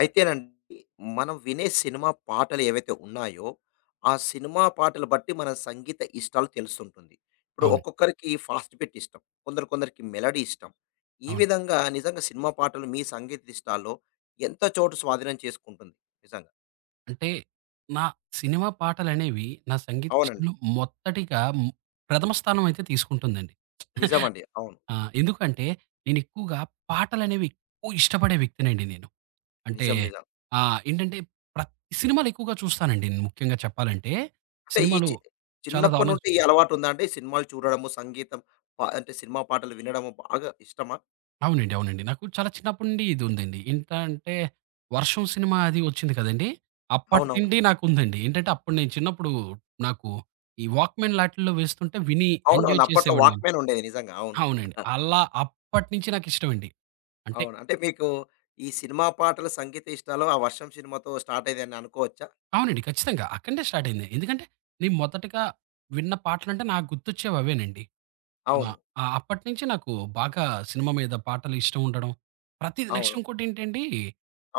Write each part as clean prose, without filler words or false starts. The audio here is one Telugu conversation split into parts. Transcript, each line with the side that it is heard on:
left: అయితేనండి, మనం వినే సినిమా పాటలు ఏవైతే ఉన్నాయో, ఆ సినిమా పాటలు బట్టి మన సంగీత ఇష్టాలు తెలుస్తుంటుంది. ఇప్పుడు
right: అవును.
left: ఒక్కొక్కరికి ఫాస్ట్ బీట్ ఇష్టం. కొందరు కొందరికి మెలోడీ ఇష్టం. ఈ
right: అవును.
left: విధంగా నిజంగా సినిమా పాటలు మీ సంగీత ఇష్టాల్లో ఎంత చోటు స్వాధీనం చేసుకుంటుంది. నిజంగా.
right: అంటే నా సినిమా పాటలనేవి నా సంగీత
left: అవునండి.
right: ఇష్టంలో మొదటిగా ప్రథమ స్థానం అయితే తీసుకుంటుందండి.
left: నిజమండి. అవును.
right: ఆ! ఎందుకంటే నేను ఎక్కువగా పాటలనేవి ఎక్కువ ఇష్టపడే వ్యక్తినండి నేను. అంటే
left: నిజం. నిజం.
right: ఏంటంటే ప్రతి సినిమాలు ఎక్కువగా చూస్తానండి. నేను ముఖ్యంగా చెప్పాలంటే
left: అంటే ఈ
right: సినిమాలు
left: చి
right: చాలా
left: చిన్నప్పటి
right: దారుణంగా
left: నుండి ఈ
right: చూస్తా.
left: అలవాటు ఉందా అండి? సినిమాలు చూడడము, సంగీతం అంటే సినిమా పాటలు వినడము బాగా ఇష్టమా?
right: అవునండి. అవునండి. నాకు చాలా చిన్నప్పటి నుండి ఇది ఉందండి. ఇంత అంటే 'వర్షం' సినిమా అది వచ్చింది కదండీ! అప్పటి
left: అవునవును.
right: నుండి నాకుందండి. ఏంటంటే అప్పుడు నేను చిన్నప్పుడు నాకు ఈ వాక్‌మెన్ లాటిల్లో వేస్తుంటే విని
left: అవునవును.
right: ఎంజాయ్
left: అప్పట్లో
right: చేసేవాడిని.
left: వాక్‌మ్యాన్ ఉండేది నిజంగా. అవును.
right: అవునండి. అలా అప్పటినుంచి నాకిష్టమండి. అంటే
left: అవును. అంటే మీకు ఈ సినిమా పాటల సంగీత ఇష్టాలు ఆ 'వర్షం' సినిమాతో స్టార్ట్ అయ్యిందని అనుకోవచ్చా?
right: అవునండి. ఖచ్చితంగా. అక్కడి నుండే స్టార్ట్ అయింది. ఎందుకంటే నేను మొదటగా విన్న పాటలంటే నాకు గుర్తొచ్చేవి అవేనండి. ఆ!
left: అవును.
right: ఆ! అప్పటినుంచి నాకు బాగా సినిమా మీద పాటలు ఇష్టం ఉండడం. ప్రతిది నెక్స్ట్
left: అవును.
right: ఇంకోటేంటండి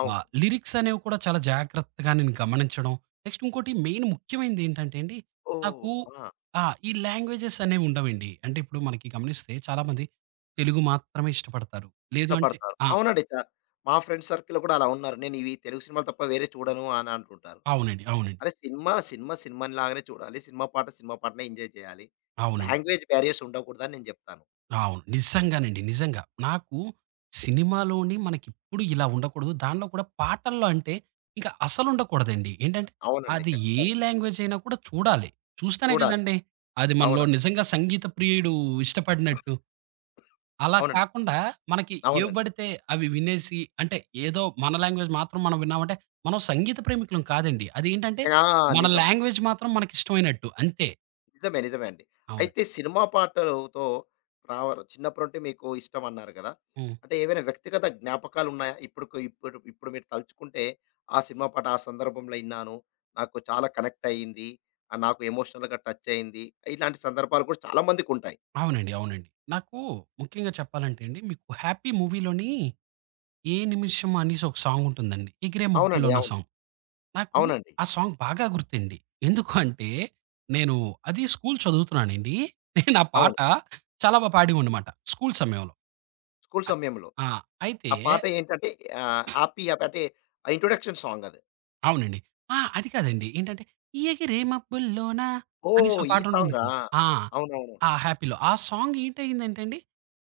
left: అవును.
right: లిరిక్స్ అనేవి కూడా చాలా జాగ్రత్తగా నేను గమనించడం. నెక్స్ట్ ఇంకోటి మెయిన్ ముఖ్యమైనది ఏంటంటే అండి,
left: ఓహ్!
right: నాకు
left: ఆ!
right: ఈ లాంగ్వేజెస్ అనేవి ఉండవండి. అంటే ఇప్పుడు మనకి గమనిస్తే చాలామంది తెలుగు మాత్రమే ఇష్టపడతారు. లేదు అంటే
left: ఇష్టపడతారు.
right: ఆ!
left: అవునండి. మా ఫ్రెండ్స్ సర్కిల్‌లో కూడా అలా ఉన్నారు. నేను ఇవి తెలుగు సినిమాలు తప్ప వేరే చూడను అని అంటుంటారు.
right: అవునండి. అవునండి.
left: అరే! సినిమా, సినిమానిలాగానే చూడాలి. సినిమా పాట, సినిమా పాటనే ఎంజాయ్ చేయాలి.
right: అవునండి.
left: లాంగ్వేజ్ బ్యారియర్స్ ఉండకూడదని నేను చెప్తాను.
right: అవును. నిజంగానండి. నిజంగా. నాకు సినిమాలోని మనకిప్పుడు ఇలా ఉండకూడదు. దానిలో కూడా పాటల్లో అంటే ఇంకా అసలుండకూడదండి. ఏంటంటే
left: అవునండి.
right: అది ఏ
left: ఖచ్చితంగా.
right: లాంగ్వేజ్ అయినా కూడా చూడాలి. చూస్తేనే
left: చూడాలి.
right: కదండీ! అది మనలో
left: అవును.
right: నిజంగా సంగీత ప్రియుడు ఇష్టపడినట్టు. అలా
left: అవునండి.
right: కాకుండా మనకి ఏవి
left: అవునండి.
right: పడితే అవి వినేసి అంటే ఏదో మన లాంగ్వేజ్ మాత్రం మనం విన్నామంటే మనం సంగీత ప్రేమికులం కాదండి. అదేంటంటే
left: నిజంగా ఆ!
right: మన
left: నిజం.
right: లాంగ్వేజ్ మాత్రం మనకిష్టమైనట్టు అంతే.
left: నిజమే. నిజమే అండి.
right: అవును.
left: అయితే సినిమా పాటలతో రావరు చిన్నప్పుడు అంటే మీకు ఇష్టం అన్నారు కదా!
right: హ్మ్.
left: అంటే ఏవైనా వ్యక్తిగత జ్ఞాపకాలు ఉన్నాయా? ఇప్పుడు మీరు తలుచుకుంటే ఆ సినిమా పాట ఆ సందర్భంలో ఇన్నాను. నాకు చాలా కనెక్ట్ అయింది. నాకు ఎమోషనల్‌గా టచ్ అయింది. ఇలాంటి సందర్భాలు కూడా చాలా మందికుంటాయి.
right: అవునండి. అవునండి. నాకు ముఖ్యంగా చెప్పాలంటే అండి, మీకు 'హ్యాపీ' మూవీలోని 'ఏ నిమిషం' అనేసి ఒక సాంగ్ ఉంటుందండి. 'ఎగిరే మబ్బుల్లో'
left: అవునండి.
right: అన్న
left: అవును.
right: సాంగ్. నాకు
left: అవునండి.
right: ఆ సాంగ్ బాగా గుర్తండి. ఎందుకు అంటే, నేను అది స్కూల్ చదువుతున్నానండి. నేను ఆ
left: అవును.
right: పాట చాలా పాడేవాడినమాట స్కూల్ సమయంలో.
left: స్కూల్
right: అయ్
left: సమయంలో.
right: ఆ! అయితే
left: ఆ పాట ఏంటంటే 'హ్యాపీ హ్యాపీ' అంటే ఇంట్రొడక్షన్ సాంగ్ అది.
right: అవునండి. అది కాదండి. ఏంటంటే, 'ఎగిరే మబ్బుల్లోన' అనేసి
left: ఓహ్!
right: ఓ
left: ఈ
right: పాట ఉంటుంది
left: సాంగా?
right: కదా! ఆ!
left: అవునవును.
right: ఆ 'హ్యాపీలో.' ఆ సాంగ్ ఏంటయిందంటే అండి,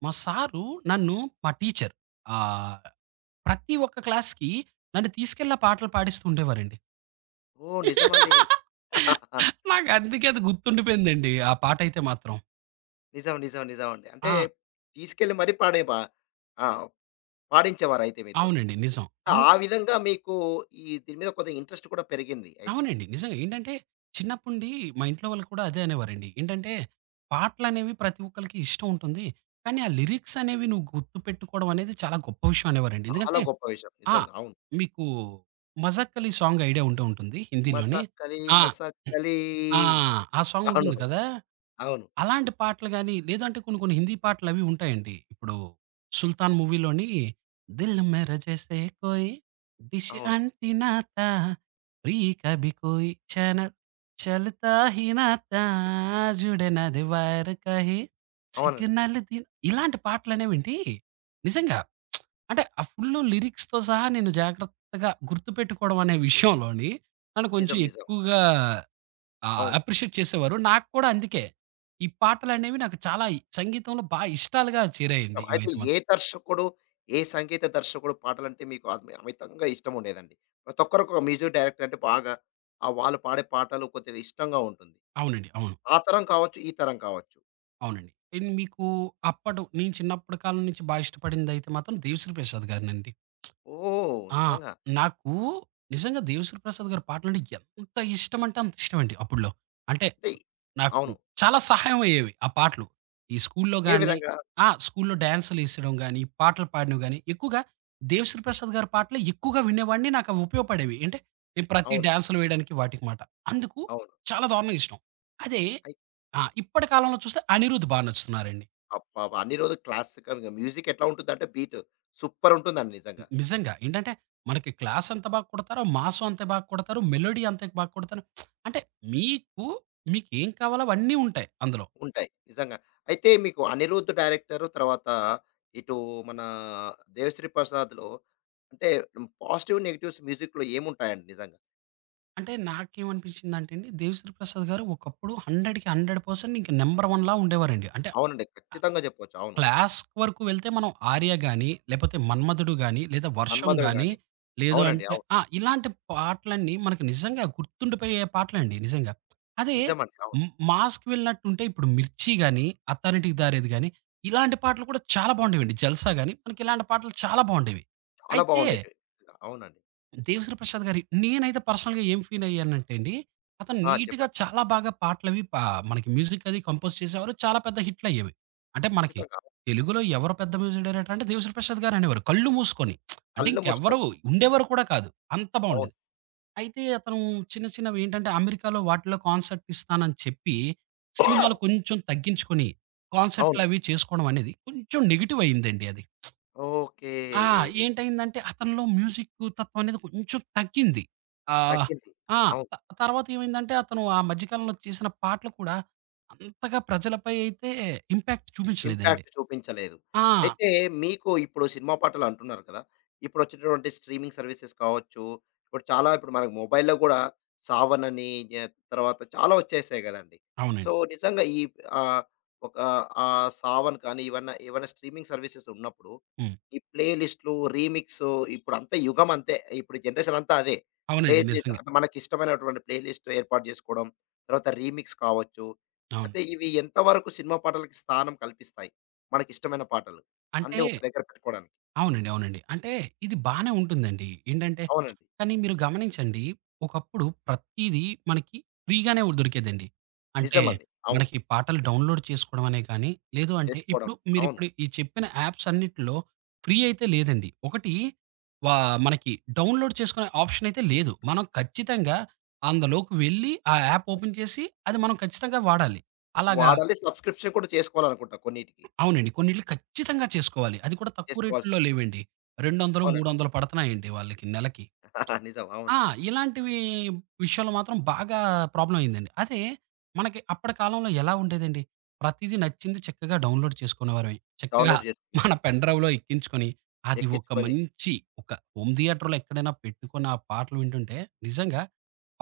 right: మా సారు నన్ను మా టీచర్ ఆహ్ ప్రతి ఒక్క క్లాస్‌కి నన్ను తీసుకెళ్ళి ఆ పాటలు పాడిస్తూ ఉండేవారండి.
left: ఓహ్! నిజమండి.
right: నాకందుకే అది గుర్తుండిపోయిందండి. ఆ పాటైతే మాత్రం.
left: నిజం. నిజం. నిజం అండి. అంటే
right: ఆ!
left: తీసుకెళ్ళి మరీ పాడే పా ఆ! పాడించేవారయితే మీతోని.
right: అవునండి. నిజం. అన్
left: ఆ విధంగా మీకు ఈ దీని మీద కొద్దిగా ఇంట్రెస్ట్ కూడా పెరిగింది అయితే.
right: అవునండి. నిజంగా ఏంటంటే, చిన్నప్పుండి మా ఇంట్లో వాళ్ళు కూడా అదే అనేవారండి. ఏంటంటే, పాటలనేవి ప్రతి ఒక్కళ్ళకి ఇష్టం ఉంటుంది. కానీ ఆ లిరిక్స్ అనేవి నువ్వు గుర్తుపెట్టుకోవడం అనేది చాలా గొప్ప విషయం అనేవారండి.
left: చాలా
right: ఎందుకంటే
left: గొప్ప విషయం.
right: ఆ!
left: నిజంగా. అవును.
right: మీకు 'మజాక్ అలీ' సాంగ్ ఐడియా ఉండే ఉంటుంది హిందీలోనే.
left: మసక్కలి
right: ఆ!
left: మసక్కలి
right: ఆ! ఆ
left: అవును.
right: సాంగుంటుంది కదా!
left: అవును.
right: అలాంటి పాటలు గాని, లేదంటే కొన్ని కొన్ని హిందీ పాటలవి ఉంటాయండి. ఇప్పుడు 'సుల్తాన్' మూవీలోని 'దిల్ మేరా జైసే కోయి డిష్
left: అవును.
right: అంటినా తా, ప్రియ కభీ కోయి చానల్ చల్తా హీ నా తా, జుడే నాది వైర్ కహీ
left: అవునండి.
right: సిగ్నల్ దిన్' ఇలాంటి పాటలనేవేంటి నిజంగా అంటే ఆ ఫుల్లు లిరిక్స్‌తో సహా నేను జాగ్రత్తగా గుర్తుపెట్టుకోవడం అనే విషయంలోని నన్ను కొంచెం
left: నిజం. నిజం.
right: ఎక్కువగా ఆ!
left: అవును.
right: అప్రిషియేట్ చేసేవారు. నాకు కూడా అందుకే. ఈ పాటలనేవి నాకు చాలా సంగీతంలో ఇష్టాలుగా
left: ఇష్టం.
right: చేరాయండి
left: అయితే
right: ఇవైతే
left: ఏ
right: మాత్రం.
left: దర్శకుడు, ఏ సంగీత దర్శకుడు పాటలంటే మీకు అమితంగా ఇష్టముండేదండి? ప్రతి ఒక్కరికి ఒక మ్యూజిక్ డైరెక్టర్ అంటే బాగా వాళ్ళు పాడే పాటలు కొద్దిగా ఇష్టంగా ఉంటుంది.
right: అవునండి. అవును.
left: ఆ తరం కావచ్చు, ఈ తరం కావచ్చు.
right: అవునండి. నేను మీకు అప్పడు నేను చిన్నప్పటి కాలం నుంచి ఇష్టపడిందైతే మాత్రం 'దేవిశ్రీ ప్రసాద్' గారినండి.
left: ఓహ్!
right: ఆ!
left: నిజంగా.
right: నాకు నిజంగా 'దేవిశ్రీ ప్రసాద్' గారి పాటలంటే ఎంత ఇష్టమంటే అంత ఇష్టమండి అప్పుడులో. అంటే
left: అంటే
right: నాకు
left: అవును.
right: చాలా సహాయం అయ్యేవి ఆ పాటలు. ఈ స్కూల్లో
left: ఏ
right: గాని
left: విధంగా?
right: స్కూల్లో డాన్సులేసేయడం గాని, పాటలు పాడడం గాని ఎక్కువగా 'దేవిశ్రీ ప్రసాద్' గారి పాటలే ఎక్కువగా వినేవాడిని. నాకవి ఉపయోగపడేవి. అంటే నేను ప్రతి
left: అవును.
right: డాన్సులు వేయడానికి వాటికి మాట. అందుకు
left: అవును.
right: చాలా దారుణంగా ఇష్టం. అదే
left: అయి
right: ఇప్పటి కాలంలో చూస్తే అనిరుద్ నచ్చుతున్నారండి.
left: అబ్బబ్బా! అన్ని రోజులు క్లాసికల్‌గా మ్యూజిక్ ఎట్లా ఉంటుందంటే బీట్ సూపర్ ఉంటుందండి నిజంగా.
right: నిజంగా. ఏంటంటే మనకి క్లాస్ ఎంత బాగా కొడతారో, మాసు అంతే బాగా కొడతారు. మెలోడీ అంతే బాగా కొడతారు. అంటే మీకు, మీకేం కావాలో అవన్నీ ఉంటాయి అందులో.
left: ఉంటాయి. నిజంగా. అయితే మీకు 'అనిరుద్' డైరెక్టరు తర్వాత ఇటు మన 'దేవశ్రీ ప్రసాద్‌లో' అంటే పాజిటివ్, నెగెటివ్స్ మ్యూజిక్‌లో ఏముంటాయండి నిజంగా?
right: అంటే నాకేమనిపించిందంటే అండి, 'దేవిశ్రీ ప్రసాద్' గారు ఒకప్పుడు 100కి 100% ఇంక నంబర్ 1లా ఉండేవారండి. అంటే
left: అవునండి. ఖచ్చితంగా చెప్పొచ్చు. అవును.
right: క్లాస్ వరకు వెళ్తే మనం 'ఆర్య' గాని, లేపోతే 'మన్మధుడు' గాని, లేదా 'వర్షం'
left: 'మన్మధుడు'
right: గాని,
left: గాని
right: లేదు
left: అవునండి.
right: అంటే
left: అవును.
right: ఇలాంటి పాటలన్నీ మనకు నిజంగా గుర్తుండిపోయే పాటలండి నిజంగా. అదే
left: నిజమండి. అవును.
right: మాస్‌కి వెళ్ళినట్టుంటే ఇప్పుడు 'మిర్చి' గాని, 'అత్తారింటికి దారేది' గాని, ఇలాంటి పాటలు కూడా చాలా బావుండేవండి. 'జల్సా' గాని, మనకి ఇలాంటి పాటలు చాలా బావుండేవి.
left: చాలా
right: అయితే
left: బాగుండేటివి. అవునండి.
right: దేవిశ్రీ ప్రసాద్ గారి నేనైతే పర్సనల్‌గా ఏం ఫీల్ అయ్యానంటే అండి, అతను
left: ఆ!
right: నీట్‌గా
left: చెప్పండి.
right: చాలా బాగా పాటలవి పా మనకి మ్యూజిక్ అది కంపోజ్ చేసేవారు. చాలా పెద్ద హిట్‌లయ్యేవి. అంటే మనకి
left: ఖచ్చితంగా.
right: తెలుగులో ఎవరు పెద్ద మ్యూజిక్ డైరెక్టర్ అంటే దేవిశ్రీ ప్రసాద్ గారు అనేవారు. కళ్ళు మూసుకొని. అంటే
left: కళ్ళు
right: ఇంకెవ్వరు
left: మూసుకొని.
right: ఉండేవారు కూడా కాదు. అంత
left: అవును.
right: బావుండేది. అయితే అతను చిన్న చిన్నవి ఏంటంటే అమెరికాలో వాటిలో కాన్సర్ట్ ఇస్తానని చెప్పి, సినిమాలు కొంచెం తగ్గించుకొని
left: అవును.
right: కాన్సర్ట్‌లవి చేసుకోవడం అనేది కొంచెం నెగెటివ్ అయిందండి అది.
left: ఓకే.
right: ఆ! ఏంటయిందంటే అతనిలో మ్యూజిక్ తత్వం అనేది కొంచెం తగ్గింది. ఆహ్,
left: తగ్గింది.
right: ఆ!
left: అవును.
right: త తర్వాత ఏమైందంటే అతను ఆ మధ్య కాలంలో చేసిన పాటలు కూడా అంతగా ప్రజలపై అయితే ఇంపాక్ట్ చూపించలేదండి.
left: ఇంపాక్ట్ చూపించలేదు.
right: ఆ!
left: అయితే మీకు ఇప్పుడు సినిమా పాటలు అంటున్నారు కదా! ఇప్పుడొచ్చేటటువంటి స్ట్రీమింగ్ సర్వీసెస్ కావచ్చు, ఇప్పుడు మనకు మొబైల్‌లో గూడా 'సావన్' అని జ తర్వాత చాలా వచ్చేసాయి గదండీ. సో,
right: అవునండి.
left: నిజంగా ఈ ఆహ్, ఒక 'సావన్' కానీ ఇవన్నా ఏవన్నా స్ట్రీమింగ్ సర్వీసెస్ ఉన్నప్పుడు
right: హ్మ్.
left: ఈ ప్లే లిస్ట్‌లు, రీమిక్సు ఇప్పుడంతా యుగం అంతే. ఇప్పుడు జనరేషన్ అంతా అదే. ప్లే
right: అవునండి.
left: లిస్ట్
right: నిజంగా.
left: అంటే మనకిష్టమైనటువంటి ప్లే లిస్ట్ ఏర్పాటు జేసుకోవడం, తర్వాత రీమిక్స్ కావచ్చు.
right: అవును.
left: అయితే ఇవి ఎంతవరకు సినిమా పాటలకి స్థానం కల్పిస్తాయి? మనకిష్టమైన పాటలు. అన్నీ
right: అంటే
left: ఒక దగ్గర పెట్టుకోవడానికి.
right: అవునండి. అవునండి. అంటే ఇది బానే ఉంటుందండి. ఏంటంటే
left: అవునండి.
right: కానీ మీరు గమనించండి. ఒకప్పుడు ప్రతీదీ మనకి ఫ్రీగానే దొరికేదండి. అంటే
left: నిజమండి. అవును.
right: మనకి పాటలు డౌన్‌లోడ్ చేసుకోవడం అనే కానీ, లేదు అంటే
left: చేసుకోవడం.
right: ఇప్పుడు
left: అవును.
right: మీరిప్పుడు ఈ చెప్పిన యాప్స్ అన్నిటిలో ఫ్రీ అయితే లేదండి. ఒకటి వా మనకి డౌన్‌లోడ్ చేసుకునే ఆప్షన్ అయితే లేదు. మనం ఖచ్చితంగా అందులోకి వెళ్లి, ఆ యాప్ ఓపెన్ చేసి, అది మనం ఖచ్చితంగా వాడాలి. అలాగా
left: వాడాలి. సబ్స్క్రిప్షన్ కూడా చేసుకోవాలనుకుంటా కొన్నిటికి.
right: అవునండి. కొన్నిటిలి ఖచ్చితంగా చేసుకోవాలి. అది కూడా తక్కువ రేట్‌ల్లో
left: చేసుకోవాల్సిందే.
right: లేవండి. 200,
left: అవునండి.
right: 300 పడుతున్నాయండి వాళ్ళకి నెలకి.
left: నిజం.
right: ఆ!
left: అవునండి.
right: ఇలాంటివి విషయంలో మాత్రం బాగా ప్రాబ్లమ్ అయిందండి. అదే మనకి అప్పటి కాలంలో ఎలా ఉండేదండి, ప్రతీదీ నచ్చింది చక్కగా డౌన్‌లోడ్ చేసుకునేవారమే. చక్కగా
left: డౌన్‌లోడ్ చేసుకున్నాం.
right: మన పెన్ డ్రైవ్‌లో ఎక్కించుకొని, అది ఒక
left: ఎక్కించుకొని
right: మంచి ఒక హోమ్ థియేటర్‌లో ఎక్కడైనా పెట్టుకొని, ఆ పాటలు వింటుంటే నిజంగా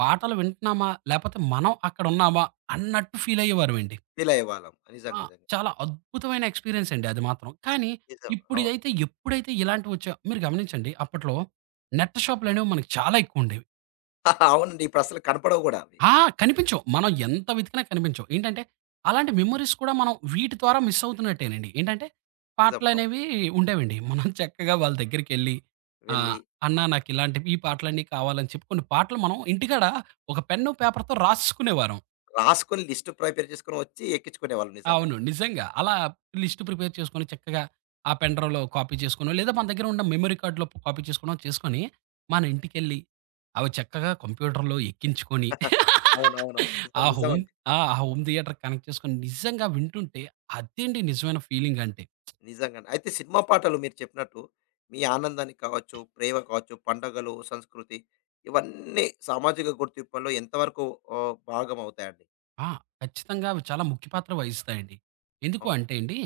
right: పాటలు వింటున్నామా? లేపోతే మనం అక్కడున్నామా? అన్నట్టు ఫీల్ అయ్యేవారమండి.
left: ఫీల్ అయ్యేవాళ్ళం.
right: ఆ!
left: నిజంగా నిజంగా.
right: చాలా అద్భుతమైన ఎక్స్‌పీరియన్స్ అండి అది మాత్రం. కానీ
left: నిజం. అవును.
right: ఇప్పుడిదైతే ఎప్పుడైతే ఇలాంటివొచ్చాయో మీరు గమనించండి అప్పట్లో నెట్ షాపులనేవి మనకు చాలా ఎక్కువుండేవి.
left: అవునండి. ఇప్పుడసలు కనపడవు గూడా అవి.
right: ఆ! కనిపించవు. మనం ఎంత వెతికినా కనిపించవు. ఏంటంటే అలాంటి మెమోరీస్ కూడా మనం వీటి ద్వారా మిస్ అవుతున్నట్టేనండి. ఏంటంటే
left: నిజం. అవును.
right: పాటలనేవి ఉండేవండి. మనం చక్కగా వాళ్ళ దగ్గరికెళ్ళి
left: వెళ్ళి
right: ఆహ్, "అన్నా నాకిలాంటివి ఈ పాటలన్నీ కావాలని" చెప్పి కొన్ని పాటలు మనం ఇంటికాడ ఒక పెన్ను, పేపర్‌తో రాసేసుకునేవారం.
left: రాసుకొని లిస్ట్ ప్రిపేర్ చేసుకొని వచ్చి ఎక్కించుకునేవాళ్ళు నిజంగా.
right: అవును. నిజంగా. అలా లిస్ట్ ప్రిపేర్ చేసుకొని చక్కగా ఆ పెన్ డ్రైవ్‌లో కాపీ చేసుకునో, లేదా మన దగ్గర ఉన్న మెమరీ కార్డ్‌లో కాపీ చేసుకునో చేసుకొని, మన ఇంటికెళ్ళి అవి చక్కగా కంప్యూటర్‌లో ఎక్కించుకొని
left: అవునవునవును. నిజం.
right: ఆ హోమ్
left: నిజమండి.
right: ఆ! ఆ హోమ్ థియేటర్‌కి కనెక్ట్ చేసుకొని నిజంగా వింటుంటే అదేండి నిజమైన ఫీలింగ్ అంటే.
left: నిజంగానే. అయితే సినిమా పాటలు మీరు చెప్పినట్టు మీ ఆనందానికి కావచ్చు, ప్రేమ కావచ్చు, పండగలు, సంస్కృతి ఇవన్నీ సామాజిక గుర్తింపులో ఎంతవరకు భాగమవుతాయండి?
right: ఆ! ఖచ్చితంగా అవి చాలా ముఖ్య పాత్ర వహిస్తాయండి. ఎందుకు
left: అవును.
right: అంటే అండి,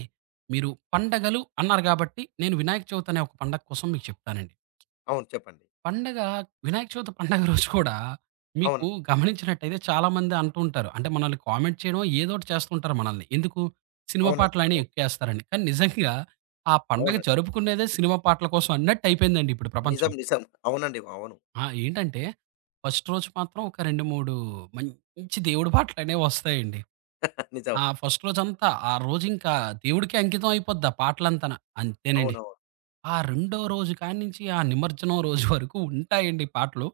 right: మీరు పండగలు అన్నారు కాబట్టి, నేను వినాయక చవితి అనే ఒక పండగ కోసం మీకు చెప్తానండి.
left: అవును. చెప్పండి.
right: పండగ వినాయక చవితి పండగ రోజు కూడా
left: అవును.
right: మీకు గమనించినట్టయితే చాలామంది అంటూ ఉంటారు. అంటే మనల్ని కామెంట్ చేయడం ఏదో ఒకటి చేస్తుంటారు మనల్ని. ఎందుకు? సినిమా
left: అవునండి.
right: పాటలనే
left: అవును.
right: ఎక్కువేస్తారని. కానీ నిజంగా ఆ పండగ
left: అవునండి.
right: జరుపుకునేదే సినిమా పాటల కోసం అన్నట్టయిపోయిందండి ఇప్పుడు ప్రపంచం.
left: నిజం. నిజం. అవునండి. అవును.
right: ఏంటంటే ఫస్ట్ రోజు మాత్రం ఒక 2, 3 మంచి దేవుడి పాటలనేవి వస్తాయండి.
left: నిజం.
right: ఫస్ట్ రోజంతా ఆ రోజింకా దేవుడికే అంకితం అయిపోద్ది ఆ పాటలంతాన. అంతేనండి.
left: అవునవును. అవును.
right: ఆ రెండో రోజు కాడ్నించి ఆ నిమజ్జనం రోజు వరకు ఉంటాయండి పాటలు.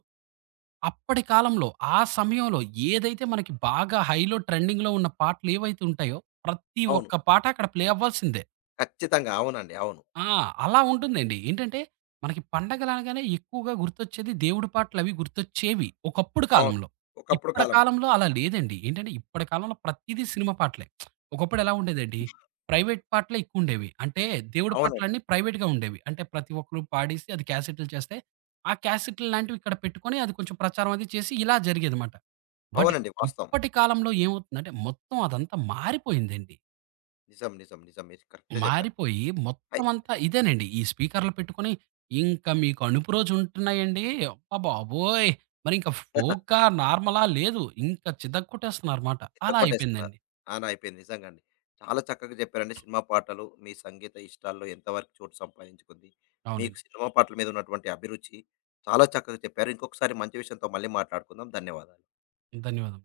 right: అప్పటి కాలంలో, ఆ సమయంలో ఏదైతే మనకి బాగా హైలో ట్రెండింగ్‌లో ఉన్న పాటలేవైతే ఉంటాయో, ప్రతి
left: అవును
right: ఒక్క పాట అక్కడ ప్లే అవ్వాల్సిందే.
left: ఖచ్చితంగా. అవునండి. అవును.
right: ఆ! అలా ఉంటుందండి. ఏంటంటే, మనకి పండగలనగానే ఎక్కువగా గుర్తొచ్చేది దేవుడి పాటలవి గుర్తొచ్చేవి. ఒకప్పుడు
left: అవును.
right: కాలంలో.
left: ఒకప్పుడు
right: ఇప్పటి
left: కాలంలో.
right: కాలంలో అలా లేదండి. ఏంటంటే, ఇప్పటి కాలంలో ప్రతీదీ సినిమా పాటలే. ఒకప్పుడు ఎలా ఉండేదండి, ప్రైవేట్ పాటలే ఎక్కువుండేవి. అంటే, దేవుడి
left: అవునండి.
right: పాటలన్నీ ప్రైవేట్‌గా ఉండేవి. అంటే, ప్రతి ఒక్కరు పాడేసి అది క్యాసెట్‌లు చేస్తే, ఆ క్యాసెట్‌లు లాంటివి ఇక్కడ పెట్టుకొని అది కొంచెం ప్రచారం అది చేసి ఇలా జరిగేదనమాట. బట్
left: అవునండి. వాస్తవం.
right: ఇప్పటి కాలంలో ఏమవుతుందంటే, మొత్తం అదంతా మారిపోయిందండి.
left: నిజం. నిజం. నిజం. మీరు కరెక్టే చెప్పారు.
right: మారిపోయి
left: అయి
right: మొత్తమంతా ఇదేనండి. ఈ స్పీకర్‌లు పెట్టుకొని ఇంకా మీకు అనుపు రోజు ఉంటున్నాయండి. అబ్బబాబోయ్! మరింక ఫోకా, నార్మలా లేదు. ఇంకా చితగ్గొట్టేస్తున్నారమాట.
left: పెద్ద
right: అలా
left: కొట్టేస్తున్నారు.
right: అయిపోయిందండి.
left: ఆ! నా అయిపోయింది నిజంగండి. చాలా చక్కగా చెప్పారండి. సినిమా పాటలు మీ సంగీత ఇష్టాల్లో ఎంతవరకు చోటు సంపాదించుకుంది. మీకు
right: అవునండి.
left: సినిమా పాటల మీద ఉన్నటువంటి అభిరుచి చాలా చక్కగా చెప్పారు. ఇంకొకసారి మంచి విషయంతో మళ్ళీ మాట్లాడుకుందాం. ధన్యవాదాలు.
right: ధన్యవాదములు.